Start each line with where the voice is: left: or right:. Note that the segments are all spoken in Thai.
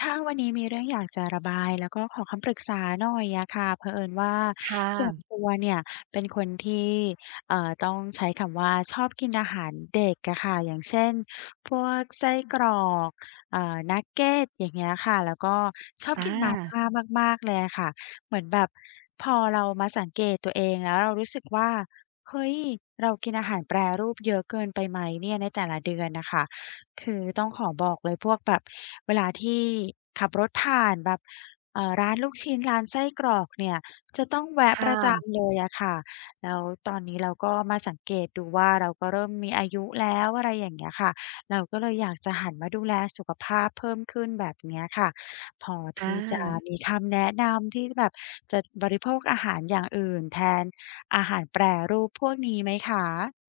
left: ค่ะวันนี้มีเรื่องอยากจะระบายแล้วก็ขอคำปรึกษาหน่อยอะค่ะเผอิญว่า
right: ค่ะ
left: ส่วนตัวเนี่ยเป็นคนที่ต้องใช้คำว่าชอบกินอาหารเด็กอะค่ะอย่างเช่นพวกไส้กรอกนักเกตอย่างเงี้ยค่ะแล้วก็ชอบ
right: อา
left: กินมาม่ามากๆเลยอะค่ะเหมือนแบบพอเรามาสังเกตตัวเองแล้วเรารู้สึกว่าเฮ้ยเรากินอาหารแปรรูปเยอะเกินไปไหมเนี่ยในแต่ละเดือนน่ะค่ะ คือต้องขอบอกเลยพวกแบบเวลาที่ขับรถผ่านแบบร้านลูกชิ้นร้านไส้กรอกเนี่ยจะต้องแวะ
right: ค
left: ประ
right: ่ะ
left: จำเลยอะค่ะแล้วตอนนี้เราก็มาสังเกตดูว่าเราก็เริ่มมีอายุแล้วอะไรอย่างเงี้ยค่ะเราก็เลยอยากจะหันมาดูแลสุขภาพเพิ่มขึ้นแบบเนี้ยค่ะพอ
right: อ
left: ที่จะมี
right: า
left: คำแนะนำที่แบบจะบริโภคอาหารอย่างอื่นแทนอาหารแปรรูปพวกนี้ไหมคะ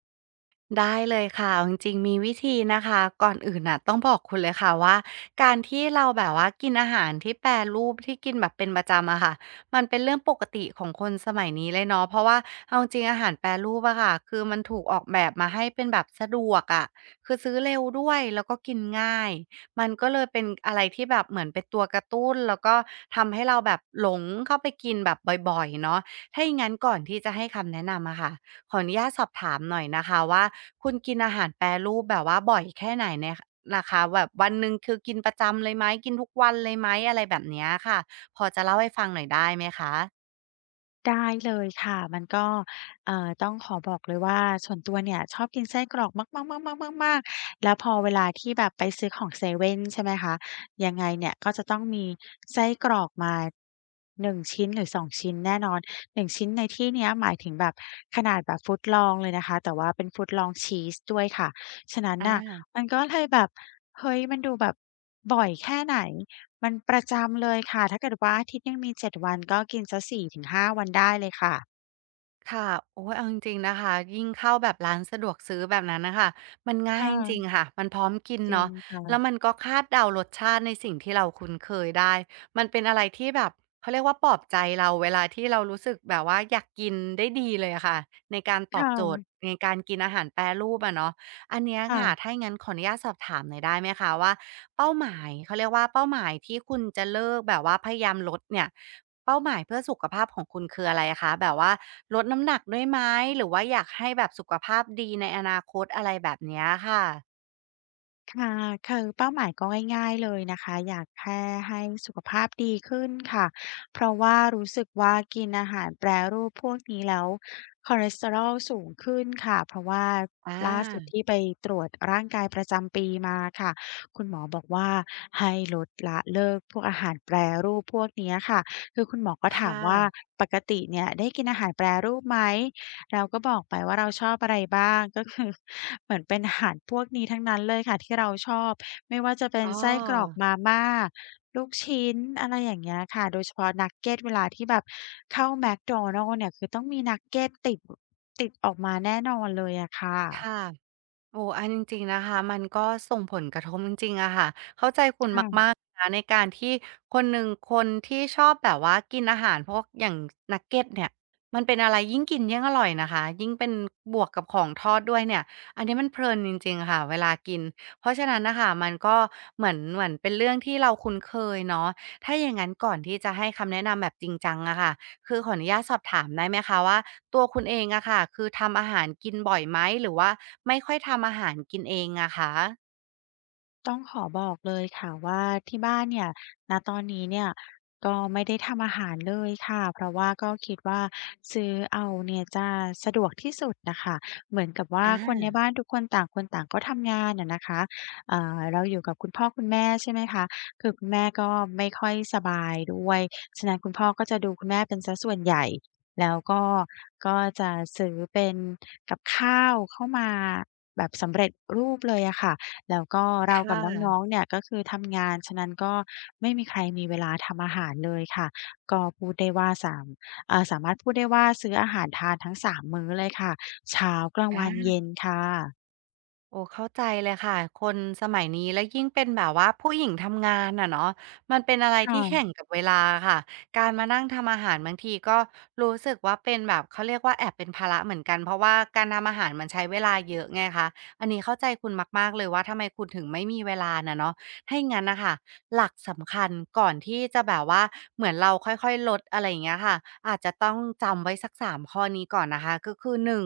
right: ได้เลยค่ะเอาจริงๆมีวิธีนะคะก่อนอื่นน่ะต้องบอกคุณเลยค่ะว่าการที่เราแบบว่ากินอาหารที่แปรรูปที่กินแบบเป็นประจำอะค่ะมันเป็นเรื่องปกติของคนสมัยนี้เลยเนาะเพราะว่าเอาจริงๆอาหารแปรรูปอะค่ะคือมันถูกออกแบบมาให้เป็นแบบสะดวกอะคือซื้อเร็วด้วยแล้วก็กินง่ายมันก็เลยเป็นอะไรที่แบบเหมือนเป็นตัวกระตุ้นแล้วก็ทำให้เราแบบหลงเข้าไปกินแบบบ่อยๆเนาะถ้าอย่างนั้นก่อนที่จะให้คำแนะนำอะค่ะขออนุญาตสอบถามหน่อยนะคะว่า คุณกินอาหารแปรรูปแบบว่าบ่อยแค่ไหนเนี่ยนะคะแบบวันหนึ่งคือกินประจำเลยไหมกินทุกวันเลยไหมอะไรแบบเนี้ยค่ะพอจะเล่าให้ฟังหน่อยได้ไหมคะ
left: ได้เลยค่ะ มันก็ต้องขอบอกเลยว่าส่วนตัวเนี่ยชอบกินไส้กรอกมากๆๆๆๆๆแล้วพอเวลาที่แบบไปซื้อของเซเว่นใช่ไหมคะ ยังไงเนี่ยก็จะต้องมีไส้กรอกมา1ชิ้นหรือ2ชิ้นแน่นอน1ชิ้นในที่เนี้ยหมายถึงแบบขนาดแบบ foot long เลยนะคะแต่ว่าเป็น foot long cheese ด้วยค่ะ ฉะนั้น
right: อ
left: น่ะ
right: า
left: มันก็เลยแบบเฮ้ยมันดูแบบบ่อยแค่ไหน มันประจำเลยค่ะ ถ้าเกิดว่าอาทิตย์หนึ่งมี7วันก็กินสัก4-5วันได้เลยค่ะ
right: ค่ะโอ้ยเอาจริงๆนะคะยิ่งเข้าแบบร้านสะดวกซื้อแบบนั้นนะคะมัน
left: ค
right: ง่ายจริง
left: ่ะ
right: ๆค่ะมันพร้อมกิน
left: จริ
right: เนาะ
left: งค่ะ
right: แล้วมันก็คาดเดารสชาติในสิ่งที่เราคุ้นเคยได้มันเป็นอะไรที่แบบเขาเรียกว่าปลอบใจเราเวลาที่เรารู้สึกแบบว่าอยากกินได้ดีเลยอะค่ะในการตอบโจท
left: ค่ะ
right: ย์ในการกินอาหารแปรรูปอะเนาะอันเนี้ยค่ะ
left: ค่ะ
right: ถ้าอย่างนั้นขออนุญาตสอบถามหน่อยได้ไหมคะว่าเป้าหมายเขาเรียกว่าเป้าหมายที่คุณจะเลิกแบบว่าพยายามลดเนี่ยเป้าหมายเพื่อสุขภาพของคุณคืออะไรคะแบบว่า ลดน้ำหนักด้วยไหมหรือว่าอยากให้แบบสุขภาพดีในอนาคตอะไรแบบเนี้ยค่ะ
left: ค่ะคือเป้าหมายก็ง่ายๆเลยนะคะอยากแค่ให้สุขภาพดีขึ้นค่ะเพราะว่ารู้สึกว่ากินอาหารแปรรูปพวกนี้แล้วคอเลสเตอรอลสูงขึ้นค่ะเพราะว่า
right: อา
left: ล่าสุดที่ไปตรวจร่างกายประจำปีมาค่ะคุณหมอบอกว่าให้ลดละเลิกพวกอาหารแปรรูปพวกเนี้ยค่ะคือคุณหมอก็
right: ค
left: ถามว่า
right: ่ะ
left: ปกติเนี่ยได้กินอาหารแปรรูปไหม เราก็บอกไปว่าเราชอบอะไรบ้างก็ คือ เหมือนเป็นอาหารพวกนี้ทั้งนั้นเลยค่ะที่เราชอบไม่ว่าจะเป็
right: อ๋
left: น
right: อ
left: ไส้กรอกมาม่าลูกชิ้นอะไรอย่างเงี้ยค่ะโดยเฉพาะนักเก็ตเวลาที่แบบเข้าแม็กโดนัลด์เนี่ยคือต้องมีนักเกตติดออกมาแน่นอนเลยอะ
right: ค่ะ โอ้อันจริงๆนะคะมันก็ส่งผลกระทบจริงๆอะค่ะเข้าใจคุณ
left: ค่ะ
right: มากๆนะในการที่คนหนึ่งคนที่ชอบแบบว่ากินอาหารพวกอย่างนักเก็ตเนี่ยมันเป็นอะไรยิ่งกินยิ่งอร่อยนะคะยิ่งเป็นบวกกับของทอดด้วยเนี่ยอันนี้มันเพลินจริงๆค่ะเวลากินเพราะฉะนั้นน่ะค่ะมันก็เหมือนเป็นเรื่องที่เราคุ้นเคยเนาะถ้าอย่างงั้นก่อนที่จะให้คำแนะนำแบบจริงจังอะค่ะคือขออนุญาตสอบถามได้ไหมคะว่า ตัวคุณเองอะค่ะคือทำอาหารกินบ่อยไหม หรือว่าไม่ค่อยทำอาหารกินเองอะคะ
left: ต้องขอบอกเลยค่ะว่าที่บ้านเนี่ยณตอนนี้เนี่ยก็ไม่ได้ทำอาหารเลยค่ะเพราะว่าก็คิดว่าซื้อเอาเนี่ยจะสะดวกที่สุดน่ะค่ะเหมือนกับว่าคนใน
right: อา
left: บ้านทุกคนต่างคนต่างก็ทำงานอะนะคะเราอยู่กับคุณพ่อคุณแม่ใช่ไหมคะคือคุณแม่ก็ไม่ค่อยสบายด้วยฉะนั้นคุณพ่อก็จะดูคุณแม่เป็นเสียส่วนใหญ่แล้วก็ก็จะซื้อเป็นกับข้าวเข้ามาแบบสำเร็จรูปเลยอะค่ะ แล้วก็
right: ค
left: เรากับน้อ
right: ่ะ
left: งๆเนี่ยก็คือทำงาน ฉะนั้นก็ไม่มีใครมีเวลาทำอาหารเลยค่ะก็พูดได้ว่าสามารถพูดได้ว่าซื้ออาหารทานทั้ง3มมื้อเลยค่ะ เช้ากลางวัน
right: อา
left: เย็นค่ะ
right: โอ้เข้าใจเลยค่ะคนสมัยนี้แล้วยิ่งเป็นแบบว่าผู้หญิงทำงานน่ะเนาะมันเป็นอะไร
left: ค
right: ที่แข่ง
left: ่ะ
right: กับเวลาค่ะการมานั่งทำอาหารบางทีก็รู้สึกว่าเป็นแบบเขาเรียกว่าแอบเป็นภาระเหมือนกันเพราะว่าการทำอาหารมันใช้เวลาเยอะไงคะอันนี้เข้าใจคุณมากๆเลยว่าทำไมคุณถึงไม่มีเวลาน่ะเนาะถ้าอย่างงั้นน่ะค่ะหลักสำคัญก่อนที่จะแบบว่าเหมือนเราค่อยๆลดอะไรอย่างเงี้ยค่ะอาจจะต้องจำไว้สักสามข้อนี้ก่อนนะคะก็คือหนึ่ง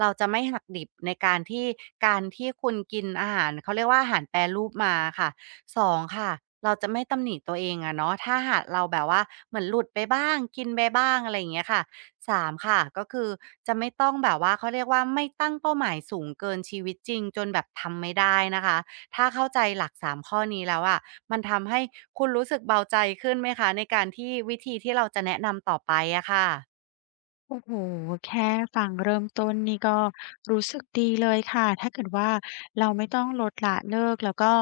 right: เราจะไม่หักดิบในการที่การที่คุณกินอาหารเขาเรียกว่าอาหารแปรรูปมาค่ะ2ค่ะเราจะไม่ตำหนิตัวเองอะเนาะถ้าหากเราแบบว่าเหมือนหลุดไปบ้างกินไปบ้างอะไรอย่างเงี้ยค่ะ3ค่ะก็คือจะไม่ต้องแบบว่าเขาเรียกว่าไม่ตั้งเป้าหมายสูงเกินชีวิตจริงจนแบบทำไม่ได้นะคะถ้าเข้าใจหลัก3ข้อนี้แล้วอะมันทำให้คุณรู้สึกเบาใจขึ้นไหมคะในการที่วิธีที่เราจะแนะนำต่อไปอะค่ะ
left: โอ้โฮแค่ฟังเริ่มต้นนี่ก็รู้สึกดีเลยค่ะ ถ้าเกิดว่าเราไม่ต้องลดละเลิกแล้วก็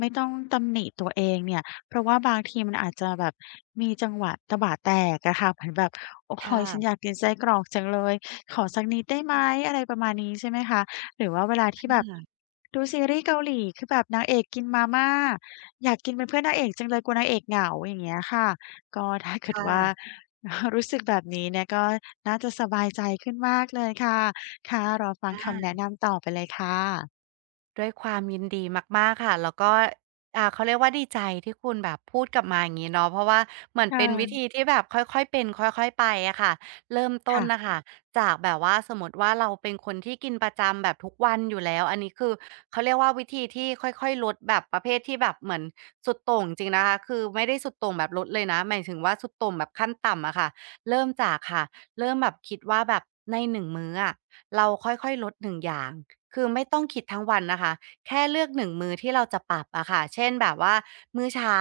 left: ไม่ต้องตำหนิตัวเองเนี่ย เพราะว่าบางทีมันอาจจะแบบมีจังหวะตะบะแตกอะค่ะเหมือนแบบโอ๊
right: ค่ะ
left: ยฉันอยากกินไส้กรอกจังเลยขอสักนิดได้ไหมอะไรประมาณนี้ใช่ไหมคะหรือว่าเวลาที่แบบดูซีรีส์เกาหลีคือแบบนางเอกกินมาม่าอยากกินเป็นเพื่อนนางเอกจังเลยกลัวนางเอกเหงาอย่างเงี้ยค่ะก็ถ้า
right: ค
left: เกิดว่า
right: ่ะ
left: รู้สึกแบบนี้เนี่ยก็น่าจะสบายใจขึ้นมากเลยค่ะ ค่ะรอฟังคำแนะ
right: อา
left: นำต่อไปเลยค่ะ
right: ด้วยความยินดีมากๆค่ะแล้วก็เขาเรียกว่าดีใจที่คุณแบบพูดกลับมาอย่างงี้เนาะเพราะว่าเหมือน
left: ค
right: เป็นวิธี
left: ่ะ
right: ที่แบบค่อยๆเป็นค่อยๆไปอะค่ะเริ่มต้น
left: ค่ะ
right: น่ะค่ะจากแบบว่าสมมุติว่าเราเป็นคนที่กินประจำแบบทุกวันอยู่แล้วอันนี้คือเขาเรียกว่าวิธีที่ค่อยๆลดแบบประเภทที่แบบเหมือนสุดโต่งจริงๆนะคะคือไม่ได้สุดโต่งแบบลดเลยนะหมายถึงว่าสุดโต่งแบบขั้นต่ำอะค่ะเริ่มจากค่ะเริ่มแบบคิดว่าแบบในหนึ่งมื้ออะเราค่อยๆลดหนึ่งอย่าง คือไม่ต้องคิดทั้งวันนะคะแค่เลือกหนึ่งมื้อที่เราจะปรับอะค่ะเช่นแบบว่ามื้อเช้า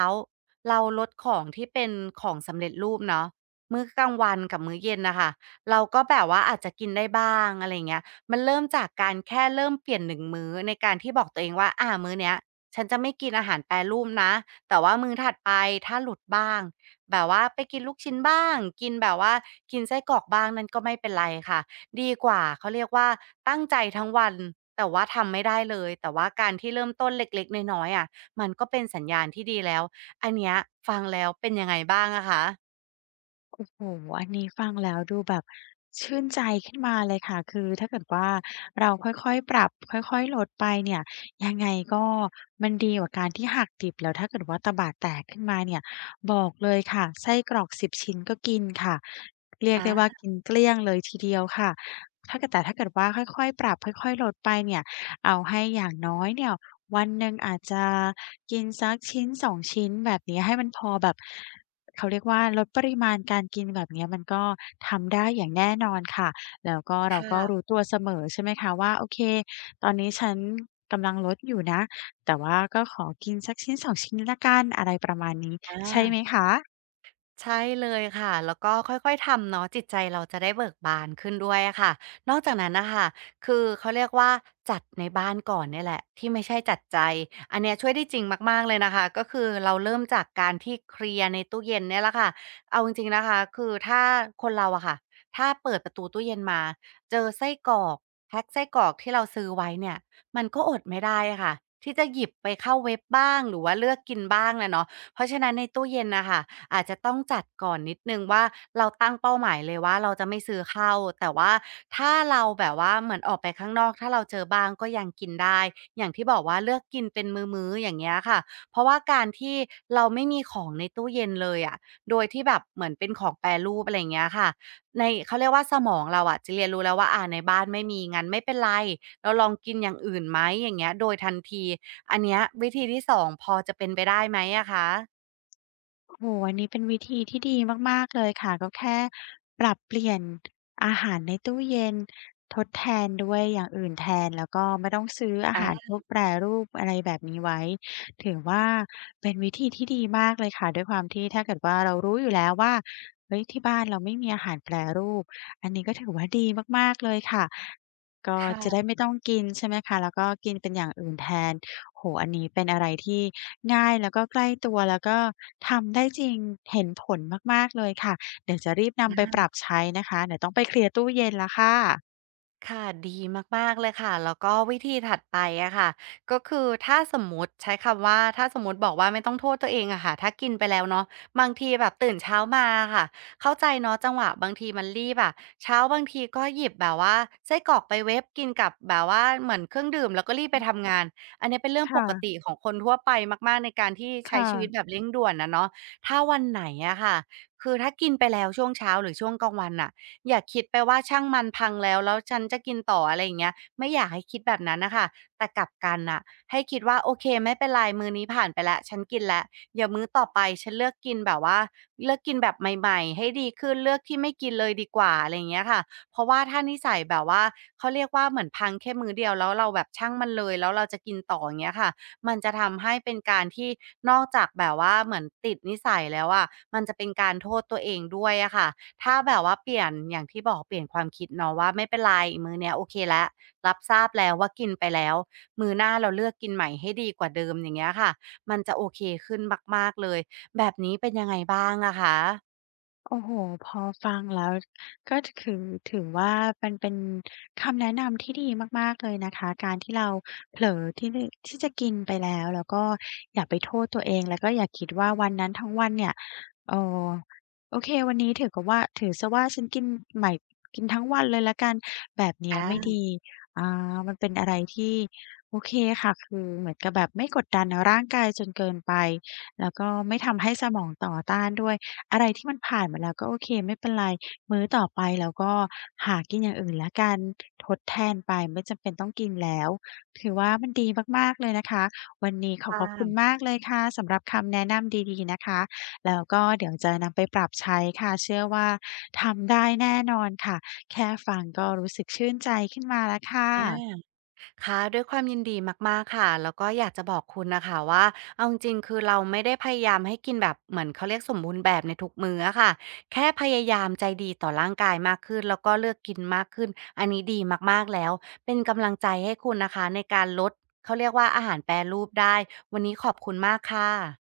right: เราลดของที่เป็นของสำเร็จรูปเนาะมื้อกลางวันกับมื้อเย็นนะคะเราก็แบบว่าอาจจะกินได้บ้างอะไรเงี้ยมันเริ่มจากการแค่เริ่มเปลี่ยนหนึ่งมื้อในการที่บอกตัวเองว่ามื้อเนี้ยฉันจะไม่กินอาหารแปรรูปนะแต่ว่ามื้อถัดไปถ้าหลุดบ้างแบบว่าไปกินลูกชิ้นบ้างกินแบบว่ากินไส้กรอกบ้างนั่นก็ไม่เป็นไรค่ะ ดีกว่าเขาเรียกว่าตั้งใจทั้งวันแต่ว่าทำไม่ได้เลยแต่ว่าการที่เริ่มต้นเล็กๆน้อยๆอะมันก็เป็นสัญญาณที่ดีแล้วอันเนี้ยฟังแล้วเป็นยังไงบ้างอะคะ
left: โอ้โฮอันนี้ฟังแล้วดูแบบชื่นใจขึ้นมาเลยค่ะคือถ้าเกิดว่าเราค่อยๆปรับค่อยๆลดไปเนี่ยยังไงก็มันดีกว่าการที่หักดิบแล้วถ้าเกิดว่าตะบะแตกขึ้นมาเนี่ยบอกเลยค่ะไส้กรอก10ชิ้นก็กินค่ะเรียก
right: อา
left: ได้ว่ากินเกลี้ยงเลยทีเดียวค่ะถ้าเกิดแต่ถ้าเกิดว่าค่อยๆปรับค่อยๆลดไปเนี่ยเอาให้อย่างน้อยเนี่ยวันหนึ่งอาจจะกินสักชิ้นสองชิ้นแบบนี้ให้มันพอแบบ เขาเรียกว่าลดปริมาณการกินแบบเนี้ยมันก็ทำได้อย่างแน่นอนค่ะ แล้วก็
right: ค
left: เราก็รู้
right: ่ะ
left: ตัวเสมอใช่ไหมคะว่าโอเคตอนนี้ฉันกำลังลดอยู่นะแต่ว่าก็ขอกินสัก
right: อา ใช่เลยค่ะแล้วก็ค่อยๆทำเนาะจิตใจเราจะได้เบิกบานขึ้นด้วยอะค่ะนอกจากนั้นนะคะคือเขาเรียกว่าจัดในบ้านก่อนเนี่ยแหละที่ไม่ใช่จัดใจอันเนี้ยช่วยได้จริงมากๆเลยนะคะก็คือเราเริ่มจากการที่เคลียร์ในตู้เย็นเนี่ยแหละค่ะเอาจริงๆนะคะคือถ้าคนเราอะค่ะถ้าเปิดประตูตู้เย็นมาเจอไส้กรอกแพ็คไส้กรอกที่เราซื้อไว้เนี่ยมันก็อดไม่ได้อะค่ะที่จะหยิบไปเข้าเว็บบ้างหรือว่าเลือกกินบ้างนะเนาะ เพราะฉะนั้นในตู้เย็นนะคะอาจจะต้องจัดก่อนนิดนึงว่าเราตั้งเป้าหมายเลยว่าเราจะไม่ซื้อเข้าวแต่ว่าถ้าเราแบบว่าเหมือนออกไปข้างนอกถ้าเราเจอบ้างก็ยังกินได้อย่างที่บอกว่าเลือกกินเป็นมื้อๆอย่างเงี้ยค่ะเพราะว่าการที่เราไม่มีของในตู้เย็นเลยอะโดยที่แบบเหมือนเป็นของแปรรูปอะไรอย่างเงี้ยค่ะในเขาเรียกว่าสมองเราอะจะเรียนรู้แล้วว่าในบ้านไม่มีงั้นไม่เป็นไรเราลองกินอย่างอื่นไหมอย่างเงี้ยโดยทันทีอันเนี้ยวิธีที่สองพอจะเป็นไปได้ไหมอะคะ
left: โอ้โฮอันนี้เป็นวิธีที่ดีมากๆเลยค่ะก็แค่ปรับเปลี่ยนอาหารในตู้เย็นทดแทนด้วยอย่างอื่นแทนแล้วก็ไม่ต้องซื้ออา
right: อา
left: หารพวกแปรรูปอะไรแบบนี้ไว้ถือว่าเป็นวิธีที่ดีมากเลยค่ะด้วยความที่ถ้าเกิดว่าเรารู้อยู่แล้วว่าเฮ้ยที่บ้านเราไม่มีอาหารแปรรูปอันนี้ก็ถือว่าดีมากๆเลยค่ะก็จะได้
right: ค่ะ
left: ไม่ต้องกินใช่ไหมคะแล้วก็กินเป็นอย่างอื่นแทน โออันนี้เป็นอะไรที่ง่ายแล้วก็ใกล้ตัวแล้วก็ทำได้จริงเห็นผลมากๆเลยค่ะเดี๋ยวจะรีบนำไปปรับใช้นะคะเดี๋ยวต้องไปเคลียร์ตู้เย็นแล้วค่ะ
right: ค่ะดีมากๆเลยค่ะ แล้วก็วิธีถัดไปอะค่ะก็คือถ้าสมมุติใช้คำว่าถ้าสมมุติบอกว่าไม่ต้องโทษตัวเองอะค่ะถ้ากินไปแล้วเนาะบางทีแบบตื่นเช้ามาอะค่ะเข้าใจเนาะจังหวะบางทีมันรีบอะเช้าบางทีก็หยิบแบบว่าไส้กรอกไปเวฟกินกับแบบว่าเหมือนเครื่องดื่มแล้วก็รีบไปทำงาน อันนี้เป็นเรื่องป
left: ค่ะ
right: กติของคนทั่วไปมากๆในการที่ใช้ชีวิต
left: ค่ะ
right: แบบเร่งด่วนอะเนาะถ้าวันไหนอะค่ะคือถ้ากินไปแล้วช่วงเช้าหรือช่วงกลางวันน่ะ อย่าคิดไปว่าช่างมันพังแล้วแล้วฉันจะกินต่ออะไรอย่างเงี้ยไม่อยากให้คิดแบบนั้นน่ะค่ะแต่กลับกันน่ะให้คิดว่าโอเคไม่เป็นไรมื้อนี้ผ่านไปแล้วฉันกินแล้วเดี๋ยวมื้อต่อไปฉันเลือกกินแบบว่าเลือกกินแบบใหม่ๆให้ดีขึ้นเลือกที่ไม่กินเลยดีกว่าอะไรอย่างเงี้ยค่ะเพราะว่าถ้านิสัยแบบว่าเขาเรียกว่าเหมือนพังแค่มื้อเดียวแล้วเราแบบช่างมันเลยแล้วเราจะกินต่ออย่างเงี้ยค่ะ มันจะทำให้เป็นการที่นอกจากแบบว่าเหมือนติดนิสัยแล้วอะมันจะเป็นการโทษตัวเองด้วยอะค่ะถ้าแบบว่าเปลี่ยนอย่างที่บอกเปลี่ยนความคิดเนาะว่าไม่เป็นไรมื้อเนี้ยโอเคแล้วรับทราบแล้วว่ากินไปแล้วมื้อหน้าเราเลือกกินใหม่ให้ดีกว่าเดิมอย่างเงี้ยค่ะมันจะโอเคขึ้นมากๆเลยแบบนี้เป็นยังไงบ้างอะคะ
left: โอ้โฮพอฟังแล้วก็ถือถือว่ามันเป็นคำแนะนำที่ดีมากๆเลยนะคะการที่เราเผลอที่นึที่จะกินไปแล้วแล้วก็อย่าไปโทษตัวเองแล้วก็อย่าคิดว่าวันนั้นทั้งวันเนี่ยเอ่อโอเควันนี้ถือกับว่าถือเสียว่าฉันกินใหม่กินทั้งวันเลยแล้วกันแบบเนี้ยไม่
right: อา
left: ดีอ่มันเป็นอะไรที่โอเคค่ะคือเหมือนกับแบบไม่กดดันร่างกายจนเกินไปแล้วก็ไม่ทำให้สมองต่อต้านด้วย อะไรที่มันผ่านมาแล้วก็โอเคไม่เป็นไรมื้อต่อไปเราก็หากินอย่างอื่นแล้วกันทดแทนไปไม่จำเป็นต้องกินแล้วถือว่ามันดีมากๆเลยนะคะวันนี้ขอขอบคุณ
right: ค่ะ
left: มากเลยค่ะสำหรับคำแนะนำดีๆนะคะแล้วก็เดี๋ยวจะนำไปปรับใช้ค่ะเชื่อว่าทำได้แน่นอนค่ะแค่ฟังก็รู้สึกชื่นใจขึ้นมาแล้วค่
right: อา
left: ะ
right: ค่ะด้วยความยินดีมากๆค่ะแล้วก็อยากจะบอกคุณน่ะค่ะว่าเอาจริงๆคือเราไม่ได้พยายามให้กินแบบเหมือนเขาเรียกสมบูรณ์แบบในทุกมื้ออะค่ะแค่พยายามใจดีต่อร่างกายมากขึ้นแล้วก็เลือกกินมากขึ้นอันนี้ดีมากๆแล้วเป็นกำลังใจให้คุณนะคะในการลดเขาเรียกว่าอาหารแปรรูปได้วันนี้ขอบคุณมากค่ะ